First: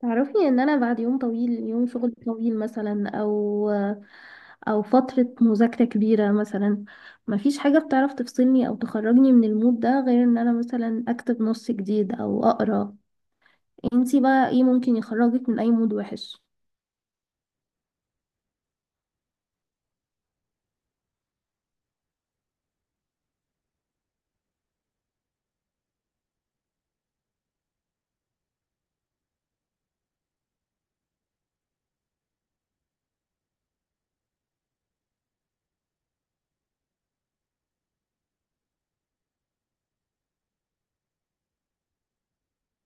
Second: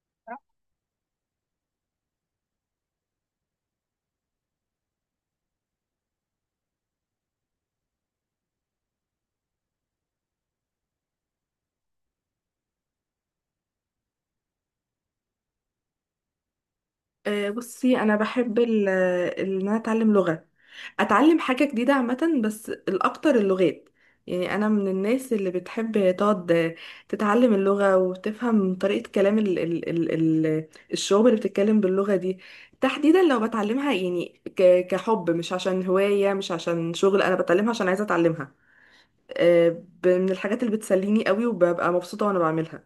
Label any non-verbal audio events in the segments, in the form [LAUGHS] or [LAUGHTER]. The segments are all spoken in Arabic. تعرفي ان انا بعد يوم طويل، يوم شغل طويل مثلا، او فترة مذاكرة كبيرة مثلا، مفيش حاجة بتعرف تفصلني او تخرجني من المود ده غير ان انا مثلا اكتب نص جديد او اقرا. انتي بقى ايه ممكن يخرجك من اي مود وحش؟ بصي انا بحب ان انا اتعلم لغه. اتعلم حاجه جديده عامه، بس الاكتر اللغات. يعني انا من الناس اللي بتحب تقعد تتعلم اللغه وتفهم طريقه كلام ال ال ال ال الشعوب اللي بتتكلم باللغه دي، تحديدا لو بتعلمها يعني كحب، مش عشان هوايه مش عشان شغل، انا بتعلمها عشان عايزه اتعلمها. آه، من الحاجات اللي بتسليني قوي وببقى مبسوطه وانا بعملها.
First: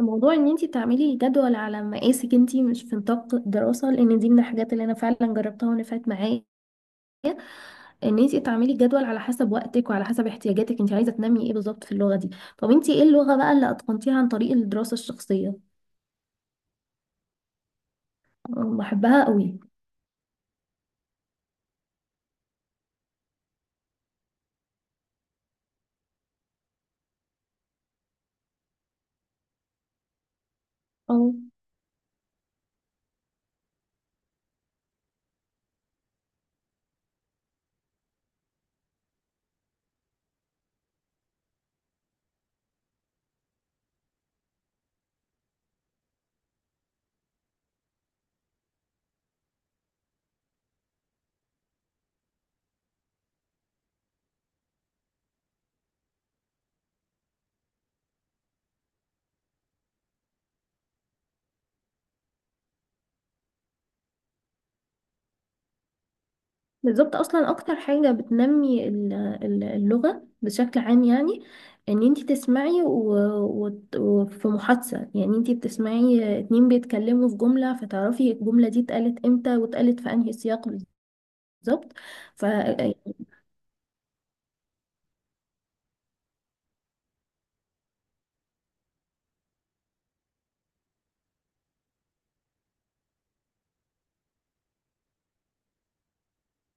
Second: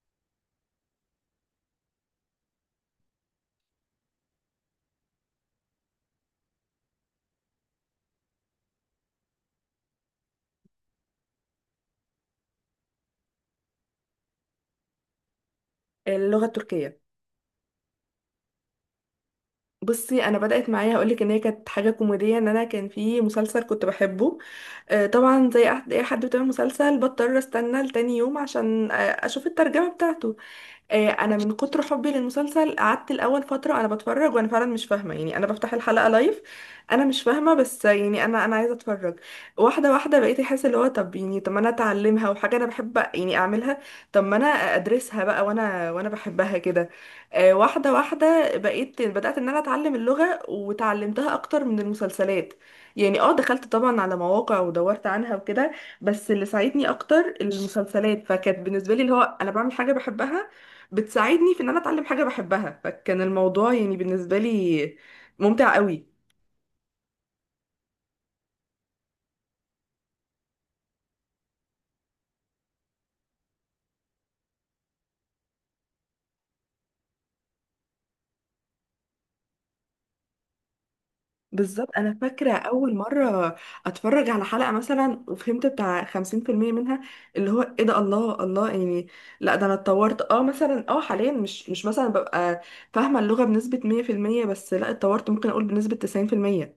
الموضوع ان انتي تعملي جدول على مقاسك انتي، مش في نطاق دراسة، لان دي من الحاجات اللي انا فعلا جربتها ونفعت معايا. ان انت تعملي جدول على حسب وقتك وعلى حسب احتياجاتك، انت عايزه تنمي ايه بالظبط في اللغه دي. طب انت ايه اللغه بقى اللي اتقنتيها عن طريق الدراسه الشخصيه؟ اللغه التركيه. أه، بحبها قوي. بصي انا بدات معايا، هقولك ان هي كانت حاجه كوميديه، ان انا كان في مسلسل كنت بحبه. آه، طبعا زي اي حد بتابع مسلسل بضطر استنى لتاني يوم عشان اشوف الترجمه بتاعته. آه، اه انا من كتر حبي للمسلسل قعدت الاول فتره انا بتفرج وانا فعلا مش فاهمه، يعني انا بفتح الحلقه لايف، انا مش فاهمه، بس يعني انا عايزه اتفرج. واحده واحده بقيت احس اللي هو طب يعني، طب ما انا اتعلمها وحاجه انا بحب يعني اعملها، طب ما انا ادرسها بقى وانا بحبها كده. آه، واحده واحده بقيت بدات ان انا اتعلم اللغه، وتعلمتها اكتر من المسلسلات، يعني اه دخلت طبعا على مواقع ودورت عنها وكده، بس اللي ساعدني اكتر المسلسلات، فكانت بالنسبه لي اللي هو انا بعمل حاجه بحبها بتساعدني في ان انا اتعلم حاجه بحبها، فكان الموضوع يعني بالنسبه لي ممتع قوي. بالظبط، اصلا اكتر حاجه بتنمي اللغه بشكل عام، يعني ان انت تسمعي وفي محادثه، يعني انت بتسمعي اتنين بيتكلموا في جمله، فتعرفي الجمله دي اتقالت امتى واتقالت في انهي سياق. بالظبط. بالظبط. انا ف فاكره اول يعني مره اتفرج على حلقه مثلا وفهمت بتاع 50% منها، اللي هو ايه ده، الله الله يعني. لا ده انا اتطورت، اه مثلا اه حاليا مش مثلا ببقى فاهمه اللغه بنسبه 100%، بس لا اتطورت، ممكن اقول بنسبه 90%،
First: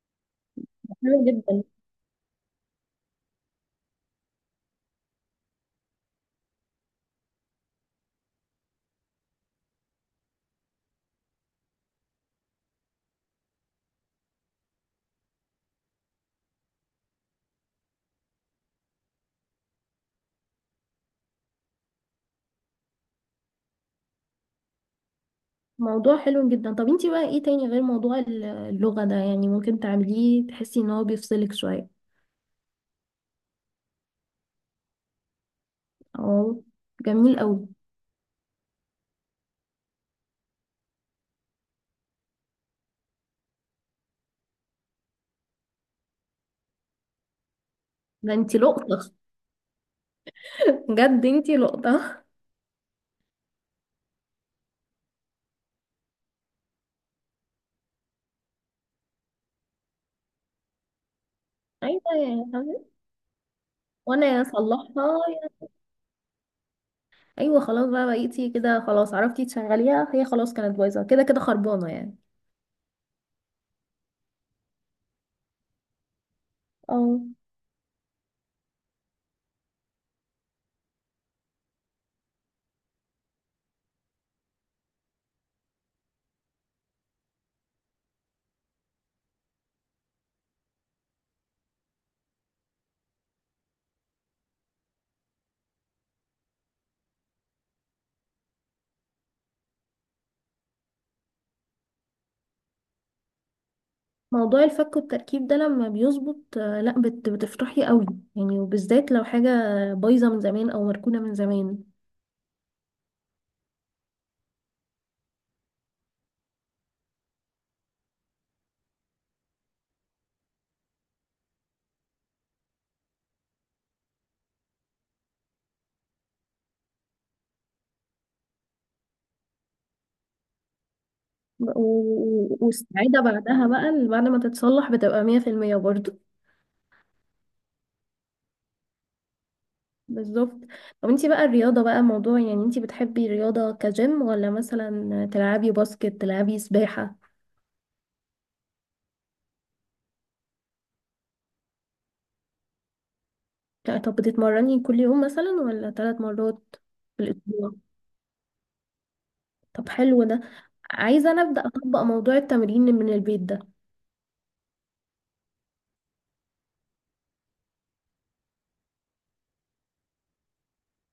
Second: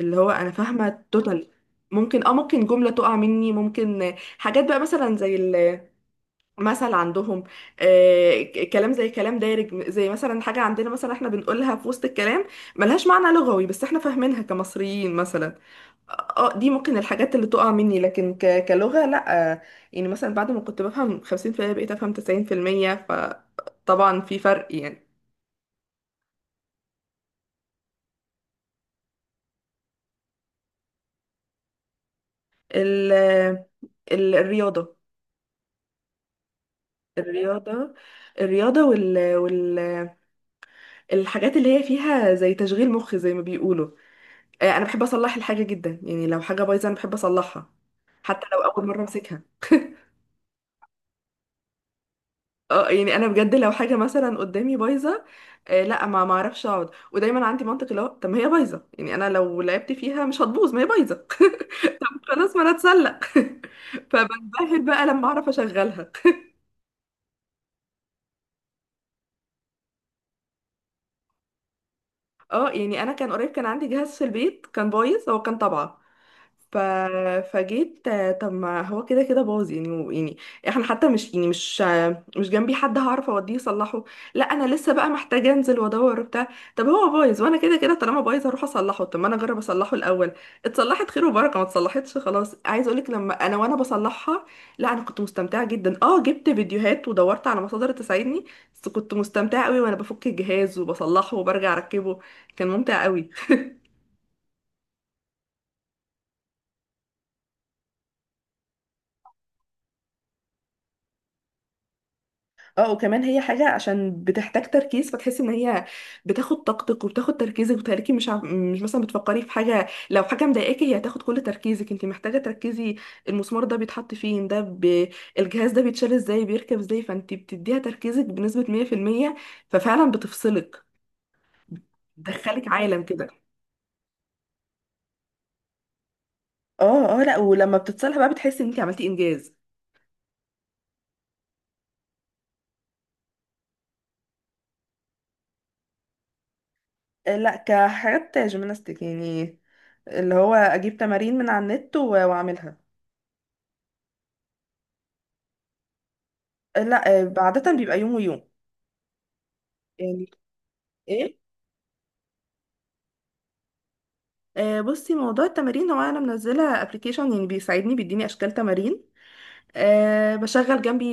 اللي هو انا فاهمه حلو توتال. جدا. ممكن ممكن جمله تقع مني، ممكن حاجات بقى مثلا زي مثل عندهم. آه، كلام زي كلام دارج، زي مثلا حاجة عندنا مثلا احنا بنقولها في وسط الكلام، ملهاش معنى لغوي بس احنا فاهمينها كمصريين مثلا. اه. آه، دي ممكن الحاجات اللي تقع مني، لكن كلغة لا. آه، يعني مثلا بعد ما كنت بفهم 50% بقيت افهم 90%، فطبعا في فرق يعني. موضوع حلو جدا. طب انتي بقى ايه تاني غير موضوع اللغة ده يعني ممكن تعمليه تحسي ان هو بيفصلك شوية؟ ال الرياضة. اه جميل قوي. الرياضة. الرياضة والحاجات اللي هي فيها زي تشغيل مخ زي ما بيقولوا. آه، انا بحب اصلح الحاجه جدا، يعني لو حاجه بايظه انا بحب اصلحها، ده حتى لو انتي اول مره لقطة، امسكها. بجد انتي لقطة. اه، يعني انا بجد لو حاجه مثلا قدامي بايظه، آه لا ما اعرفش اقعد، ودايما عندي منطق اللي هو طب ما هي بايظه، يعني انا لو لعبت فيها مش هتبوظ، ما هي بايظه. ايوه [LAUGHS] يا خلاص ما انا حبيبتي. اتسلق. [LAUGHS] وانا فبنبهر بقى اصلحها. لما اعرف اشغلها. ايوه خلاص بقى، بقيتي كده خلاص عرفتي تشغليها، هي خلاص كانت بايظة كده كده، خربانة يعني. [LAUGHS] اه، يعني انا كان قريب كان عندي جهاز في البيت كان بايظ، هو كان طبعه. ف... اه فجيت طب ما هو كده كده باظ يعني، يعني احنا حتى مش يعني مش جنبي حد هعرف اوديه يصلحه، لا انا لسه بقى محتاجه انزل وادور وبتاع. طب هو بايظ وانا كده كده طالما بايظ هروح اصلحه، طب ما انا اجرب اصلحه الاول، اتصلحت خير وبركه، ما اتصلحتش خلاص. عايز اقولك لما انا بصلحها، لا انا كنت مستمتعه جدا، اه جبت فيديوهات ودورت على مصادر تساعدني، بس كنت مستمتعه قوي وانا بفك الجهاز وبصلحه وبرجع اركبه، كان ممتع قوي. موضوع الفك والتركيب ده لما بيظبط آه، لا بتفرحي قوي، يعني وبالذات لو حاجة بايظة من زمان او مركونة من زمان. اه، وكمان هي حاجة عشان بتحتاج تركيز، فتحس ان هي بتاخد طاقتك وبتاخد تركيزك وتهلكي، مش مثلا بتفكري في حاجة، لو حاجة مضايقاكي هي هتاخد كل تركيزك، انت محتاجة تركزي. المسمار ده بيتحط فين ده الجهاز ده بيتشال ازاي، بيركب ازاي، فانت بتديها تركيزك بنسبة 100%، ففعلا بتفصلك، بتدخلك عالم والسعادة كده. بعدها بقى، بعد ما تتصلح بتبقى مية في المية برضه. اه، اه، لا، ولما بتتصالح بقى بتحسي ان انت عملتي انجاز. بالظبط. طب انتي بقى الرياضة بقى موضوع، يعني انتي بتحبي الرياضة كجيم ولا مثلا تلعبي باسكت، تلعبي سباحة؟ آه، لا كحاجات جيمناستيك يعني، اللي هو اجيب تمارين من على النت واعملها. لا، طب بتتمرني كل يوم مثلا ولا ثلاث مرات لا. في آه، عادة الأسبوع؟ بيبقى يوم ويوم. طب حلو يعني. ده، عايزة ايه. أنا أبدأ أطبق موضوع التمرين من البيت ده. آه، بصي موضوع التمارين هو انا منزله ابلكيشن يعني بيساعدني بيديني اشكال تمارين. أه. بشغل جنبي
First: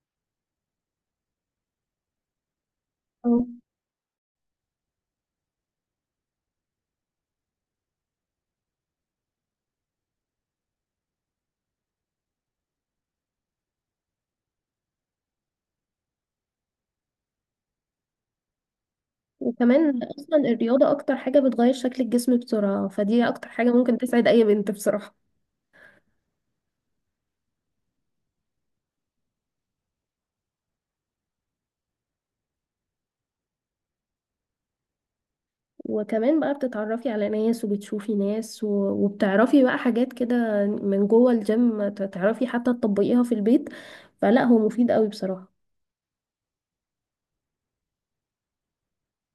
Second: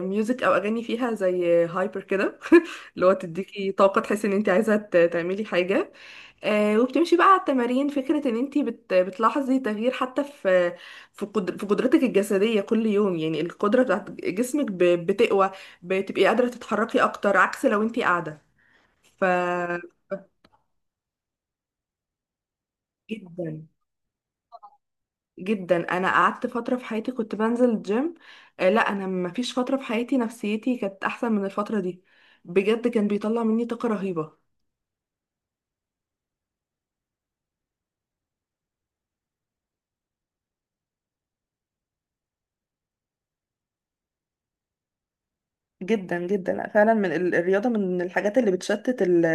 ميوزك او اغاني فيها زي هايبر كده، [LAUGHS] اللي هو أه. تديكي طاقه تحسي ان انت عايزه تعملي حاجه. أه، وبتمشي بقى على التمارين، فكره ان انت بتلاحظي تغيير حتى في في قدر في قدرتك الجسديه كل يوم، يعني القدره بتاعت جسمك بتقوى، بتبقي قادره تتحركي اكتر عكس لو انت قاعده. ف وكمان أصلا الرياضة أكتر حاجة بتغير شكل الجسم بسرعة، فدي أكتر جدا حاجة ممكن تسعد أي بنت بصراحة. جدا، انا قعدت فتره في حياتي كنت بنزل الجيم. آه، لا، انا ما فيش فتره في حياتي نفسيتي كانت احسن من الفتره دي، بجد كان بيطلع مني طاقه رهيبه. وكمان بقى بتتعرفي على ناس وبتشوفي ناس، وبتعرفي بقى حاجات كده من جوه الجيم تعرفي حتى تطبقيها في البيت. فلا هو مفيد قوي بصراحة. جدا جدا. لأ، فعلا من الرياضة، من الحاجات اللي بتشتت ال-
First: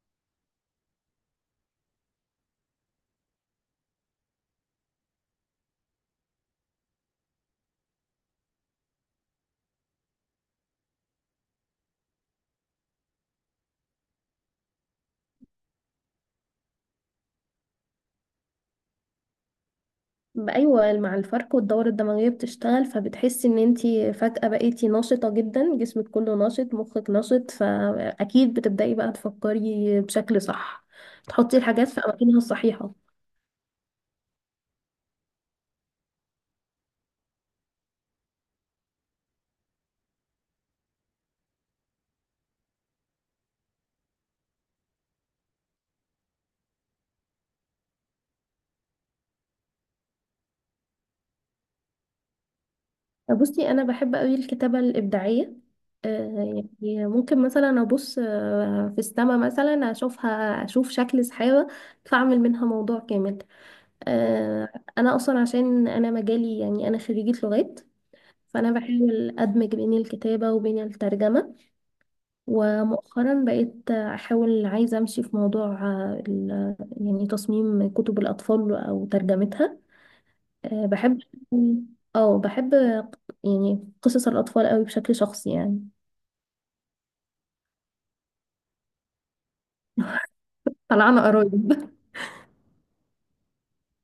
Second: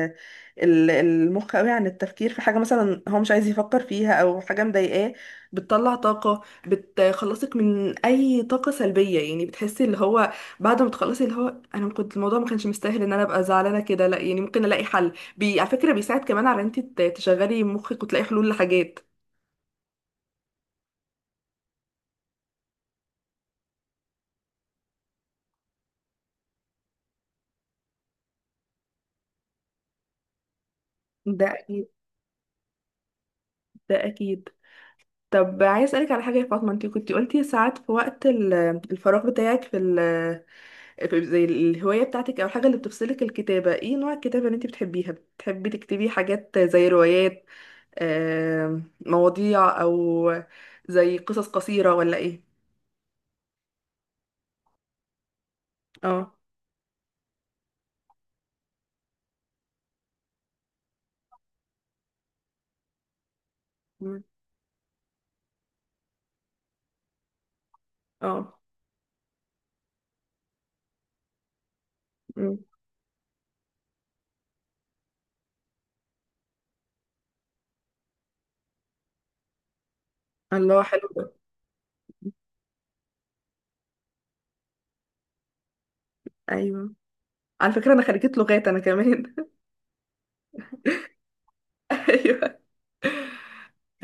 ال- المخ قوي، عن التفكير في حاجة مثلا هو مش عايز يفكر فيها او حاجة مضايقاه، بتطلع طاقة، بتخلصك من اي طاقة سلبية، يعني بتحسي اللي هو بعد ما تخلصي اللي هو، انا كنت الموضوع ما كانش مستاهل ان انا ابقى زعلانة كده، لا يعني ممكن الاقي حل، بي، على فكرة بيساعد كمان على ان انت تشغلي مخك وتلاقي حلول لحاجات. بقى ايوه، مع الفرق والدورة الدموية بتشتغل، فبتحسي ان انتي فجأة بقيتي نشطة جدا، جسمك كله نشط، مخك نشط، فاكيد بتبدأي بقى تفكري بشكل صح، ده تحطي أكيد. الحاجات في اماكنها الصحيحة. ده أكيد. طب عايز أسألك على حاجة يا فاطمة، أنت كنت قلتي ساعات في وقت الفراغ بتاعك، في زي الهواية بتاعتك أو الحاجة اللي بتفصلك، الكتابة، ايه نوع الكتابة اللي انت بتحبيها؟ بتحبي تكتبي حاجات زي روايات، مواضيع، أو زي قصص قصيرة، ولا ايه؟ بصي انا بحب قوي الكتابه الابداعيه. اه. آه، يعني ممكن مثلا ابص آه، في السما مثلا اشوفها، اشوف شكل سحابه فاعمل منها موضوع كامل. مم. آه، انا اصلا عشان انا مجالي، يعني انا خريجه لغات، اه. فانا بحاول ادمج بين الكتابه وبين الترجمه. مم. ومؤخرا بقيت احاول عايزه امشي في موضوع آه، يعني تصميم كتب الاطفال او ترجمتها. الله أه حلو بحب، ده. اه بحب يعني قصص الأطفال قوي بشكل شخصي يعني. ايوه، على فكرة أنا خريجة لغات أنا كمان. طلعنا قرايب [LAUGHS] ايوه.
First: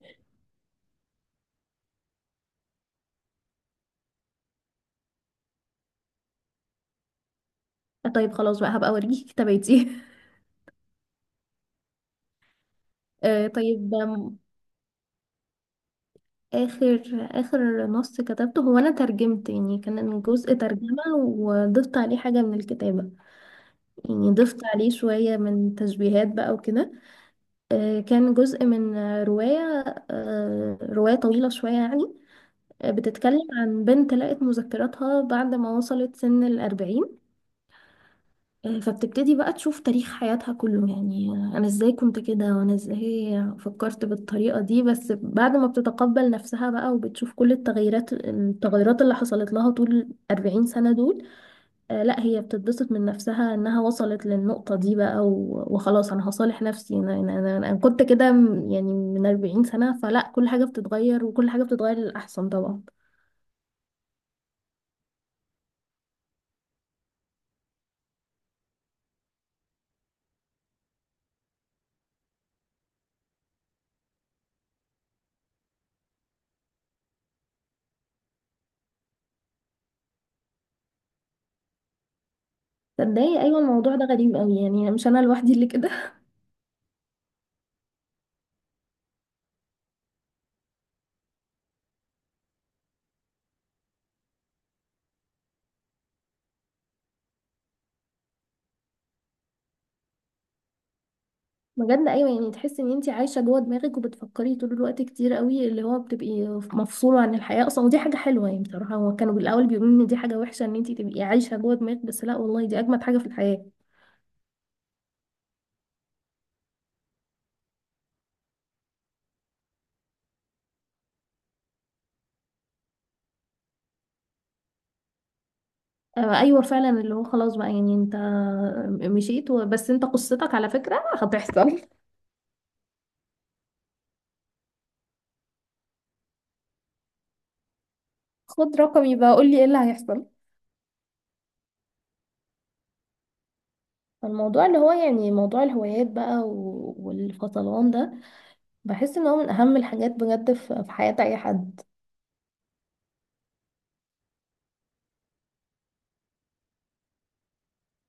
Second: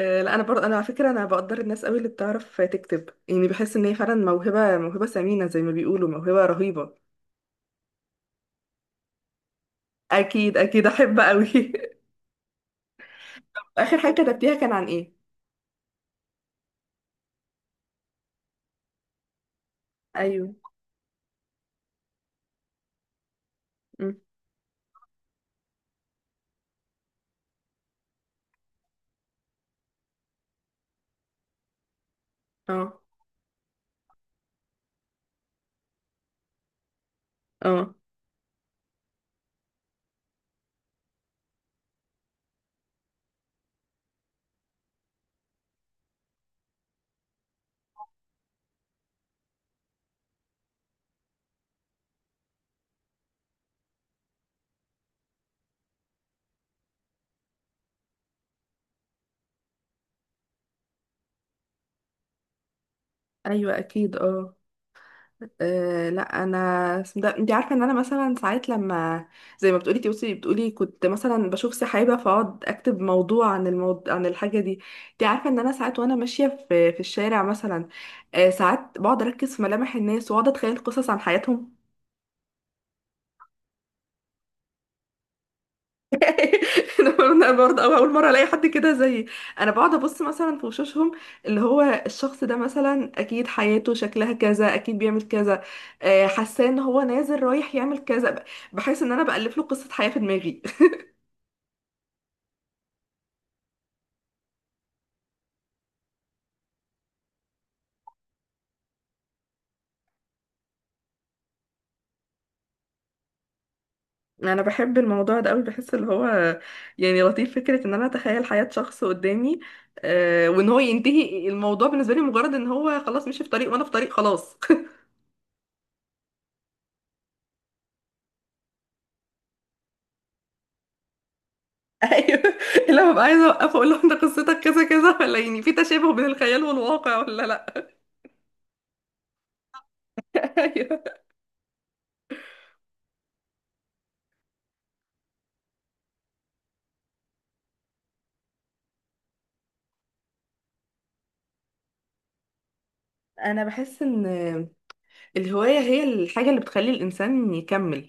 آه، لا انا برضه، انا على فكره انا بقدر الناس قوي اللي بتعرف تكتب، يعني بحس ان هي فعلا موهبه ثمينه زي ما بيقولوا، موهبه رهيبه. [LAUGHS] طيب خلاص بقى هبقى أوريكي [LAUGHS] كتاباتي. اكيد اكيد احب قوي. [LAUGHS] أه طيب اخر حاجه أم، كتبتيها كان عن ايه؟ آخر آخر نص كتبته هو أنا ترجمت، يعني كان ايوه. جزء ترجمة وضفت عليه حاجة من الكتابة. أم. يعني ضفت عليه شوية من تشبيهات بقى وكده. أه كان جزء من رواية، أه رواية طويلة شوية يعني. اه. آه، بتتكلم عن بنت لقت مذكراتها بعد ما وصلت سن الأربعين. اه. آه، فبتبتدي بقى تشوف تاريخ حياتها كله، يعني آه، انا ازاي كنت كده وانا ازاي فكرت بالطريقة دي. بس بعد ما بتتقبل نفسها بقى، وبتشوف كل التغيرات اللي حصلت لها طول 40 سنة دول، آه، لا هي بتتبسط من نفسها انها وصلت للنقطة دي بقى. وخلاص انا هصالح نفسي، انا أنا كنت كده يعني من 40 سنة، فلا كل حاجة بتتغير، وكل حاجة بتتغير للأحسن طبعا. ايوه. اكيد. اه. آه، لا انا، اسم ده انت عارفه ان انا مثلا ساعات لما، زي ما بتقولي توصي بتقولي، كنت مثلا بشوف سحابه فاقعد اكتب موضوع عن الموضوع عن الحاجه دي. انت عارفه ان انا ساعات وانا ماشيه في الشارع مثلا، آه، ساعات بقعد اركز في ملامح الناس واقعد اتخيل قصص عن حياتهم. تصدقي ايوه الموضوع ده غريب قوي، يعني مش انا لوحدي اللي كده. [LAUGHS] انا برضه، أو اول مره الاقي حد كده زيي، انا بقعد ابص مثلا في وشوشهم، اللي هو الشخص ده مثلا اكيد حياته شكلها كذا، اكيد بيعمل كذا. آه، حاساه ان هو نازل رايح يعمل كذا بحس ان انا بالف له قصه حياه في دماغي. بجد ايوه، يعني تحس ان انت عايشه جوه دماغك وبتفكري طول الوقت كتير قوي، اللي هو بتبقي مفصوله عن الحياه اصلا، ودي حاجه حلوه يعني. بصراحه هو كانوا بالاول بيقولوا ان دي حاجه وحشه ان انت تبقي عايشه جوه دماغك، بس لا والله دي اجمد حاجه في الحياه. [LAUGHS] انا بحب الموضوع ده قوي، بحس اللي هو، يعني لطيف فكره ان انا اتخيل حياه شخص قدامي. آه، وان هو ينتهي الموضوع بالنسبه لي مجرد ان هو خلاص، مشي في طريق وانا في طريق خلاص. آه ايوه فعلا، اللي هو خلاص بقى يعني انت مشيت. بس انت قصتك على فكره هتحصل [LAUGHS] [LAUGHS] ايوه، اللي أنا ببقى عايزه اوقفه اقول لهم ده قصتك كذا كذا، ولا يعني في تشابه بين الخيال والواقع ولا لا. خد رقمي بقى قول لي ايه اللي هيحصل. [LAUGHS] ايوه. الموضوع اللي هو يعني موضوع الهوايات بقى والفصلان ده بحس ان هو من اهم الحاجات بجد في في حياه اي حد. انا بحس ان الهوايه هي الحاجه اللي بتخلي الانسان يكمل،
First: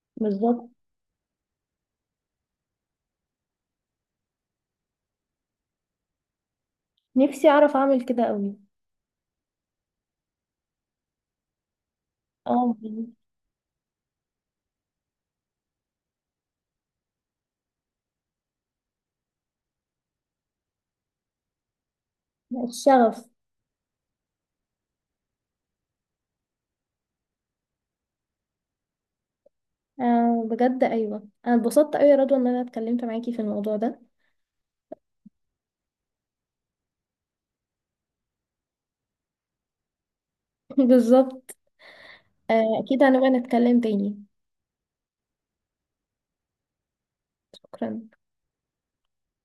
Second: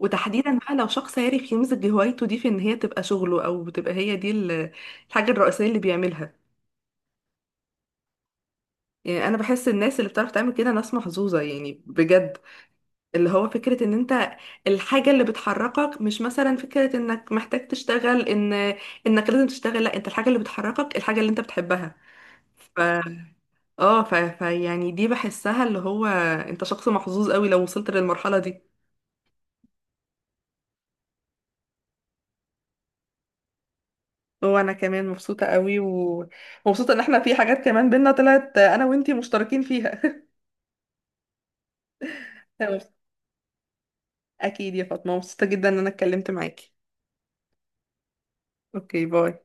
وتحديدا بالظبط. بقى لو شخص عارف يمزج هوايته دي في ان هي تبقى شغله، او بتبقى هي دي الحاجه الرئيسيه اللي بيعملها. نفسي اعرف اعمل كده قوي. يعني انا بحس الناس اللي بتعرف تعمل كده ناس محظوظه، يعني بجد، اه اللي هو فكرة ان انت الحاجة اللي بتحركك، مش مثلا فكرة انك محتاج تشتغل، انك لازم تشتغل، لا، انت الحاجة اللي بتحركك الحاجة اللي انت بتحبها. ف الشغف. اه ف... ف يعني دي بحسها اللي هو انت شخص محظوظ قوي لو وصلت للمرحلة دي. آه بجد ايوه انا اتبسطت قوي يا رضوى ان انا اتكلمت معاكي في الموضوع ده. وانا كمان مبسوطة قوي ومبسوطة ان احنا في حاجات كمان بينا طلعت انا وانتي مشتركين فيها. [LAUGHS] بالظبط. آه اكيد [LAUGHS] هنبقى نتكلم تاني. اكيد يا فاطمة، مبسوطة جدا ان انا اتكلمت معاكي. شكرا. اوكي، باي.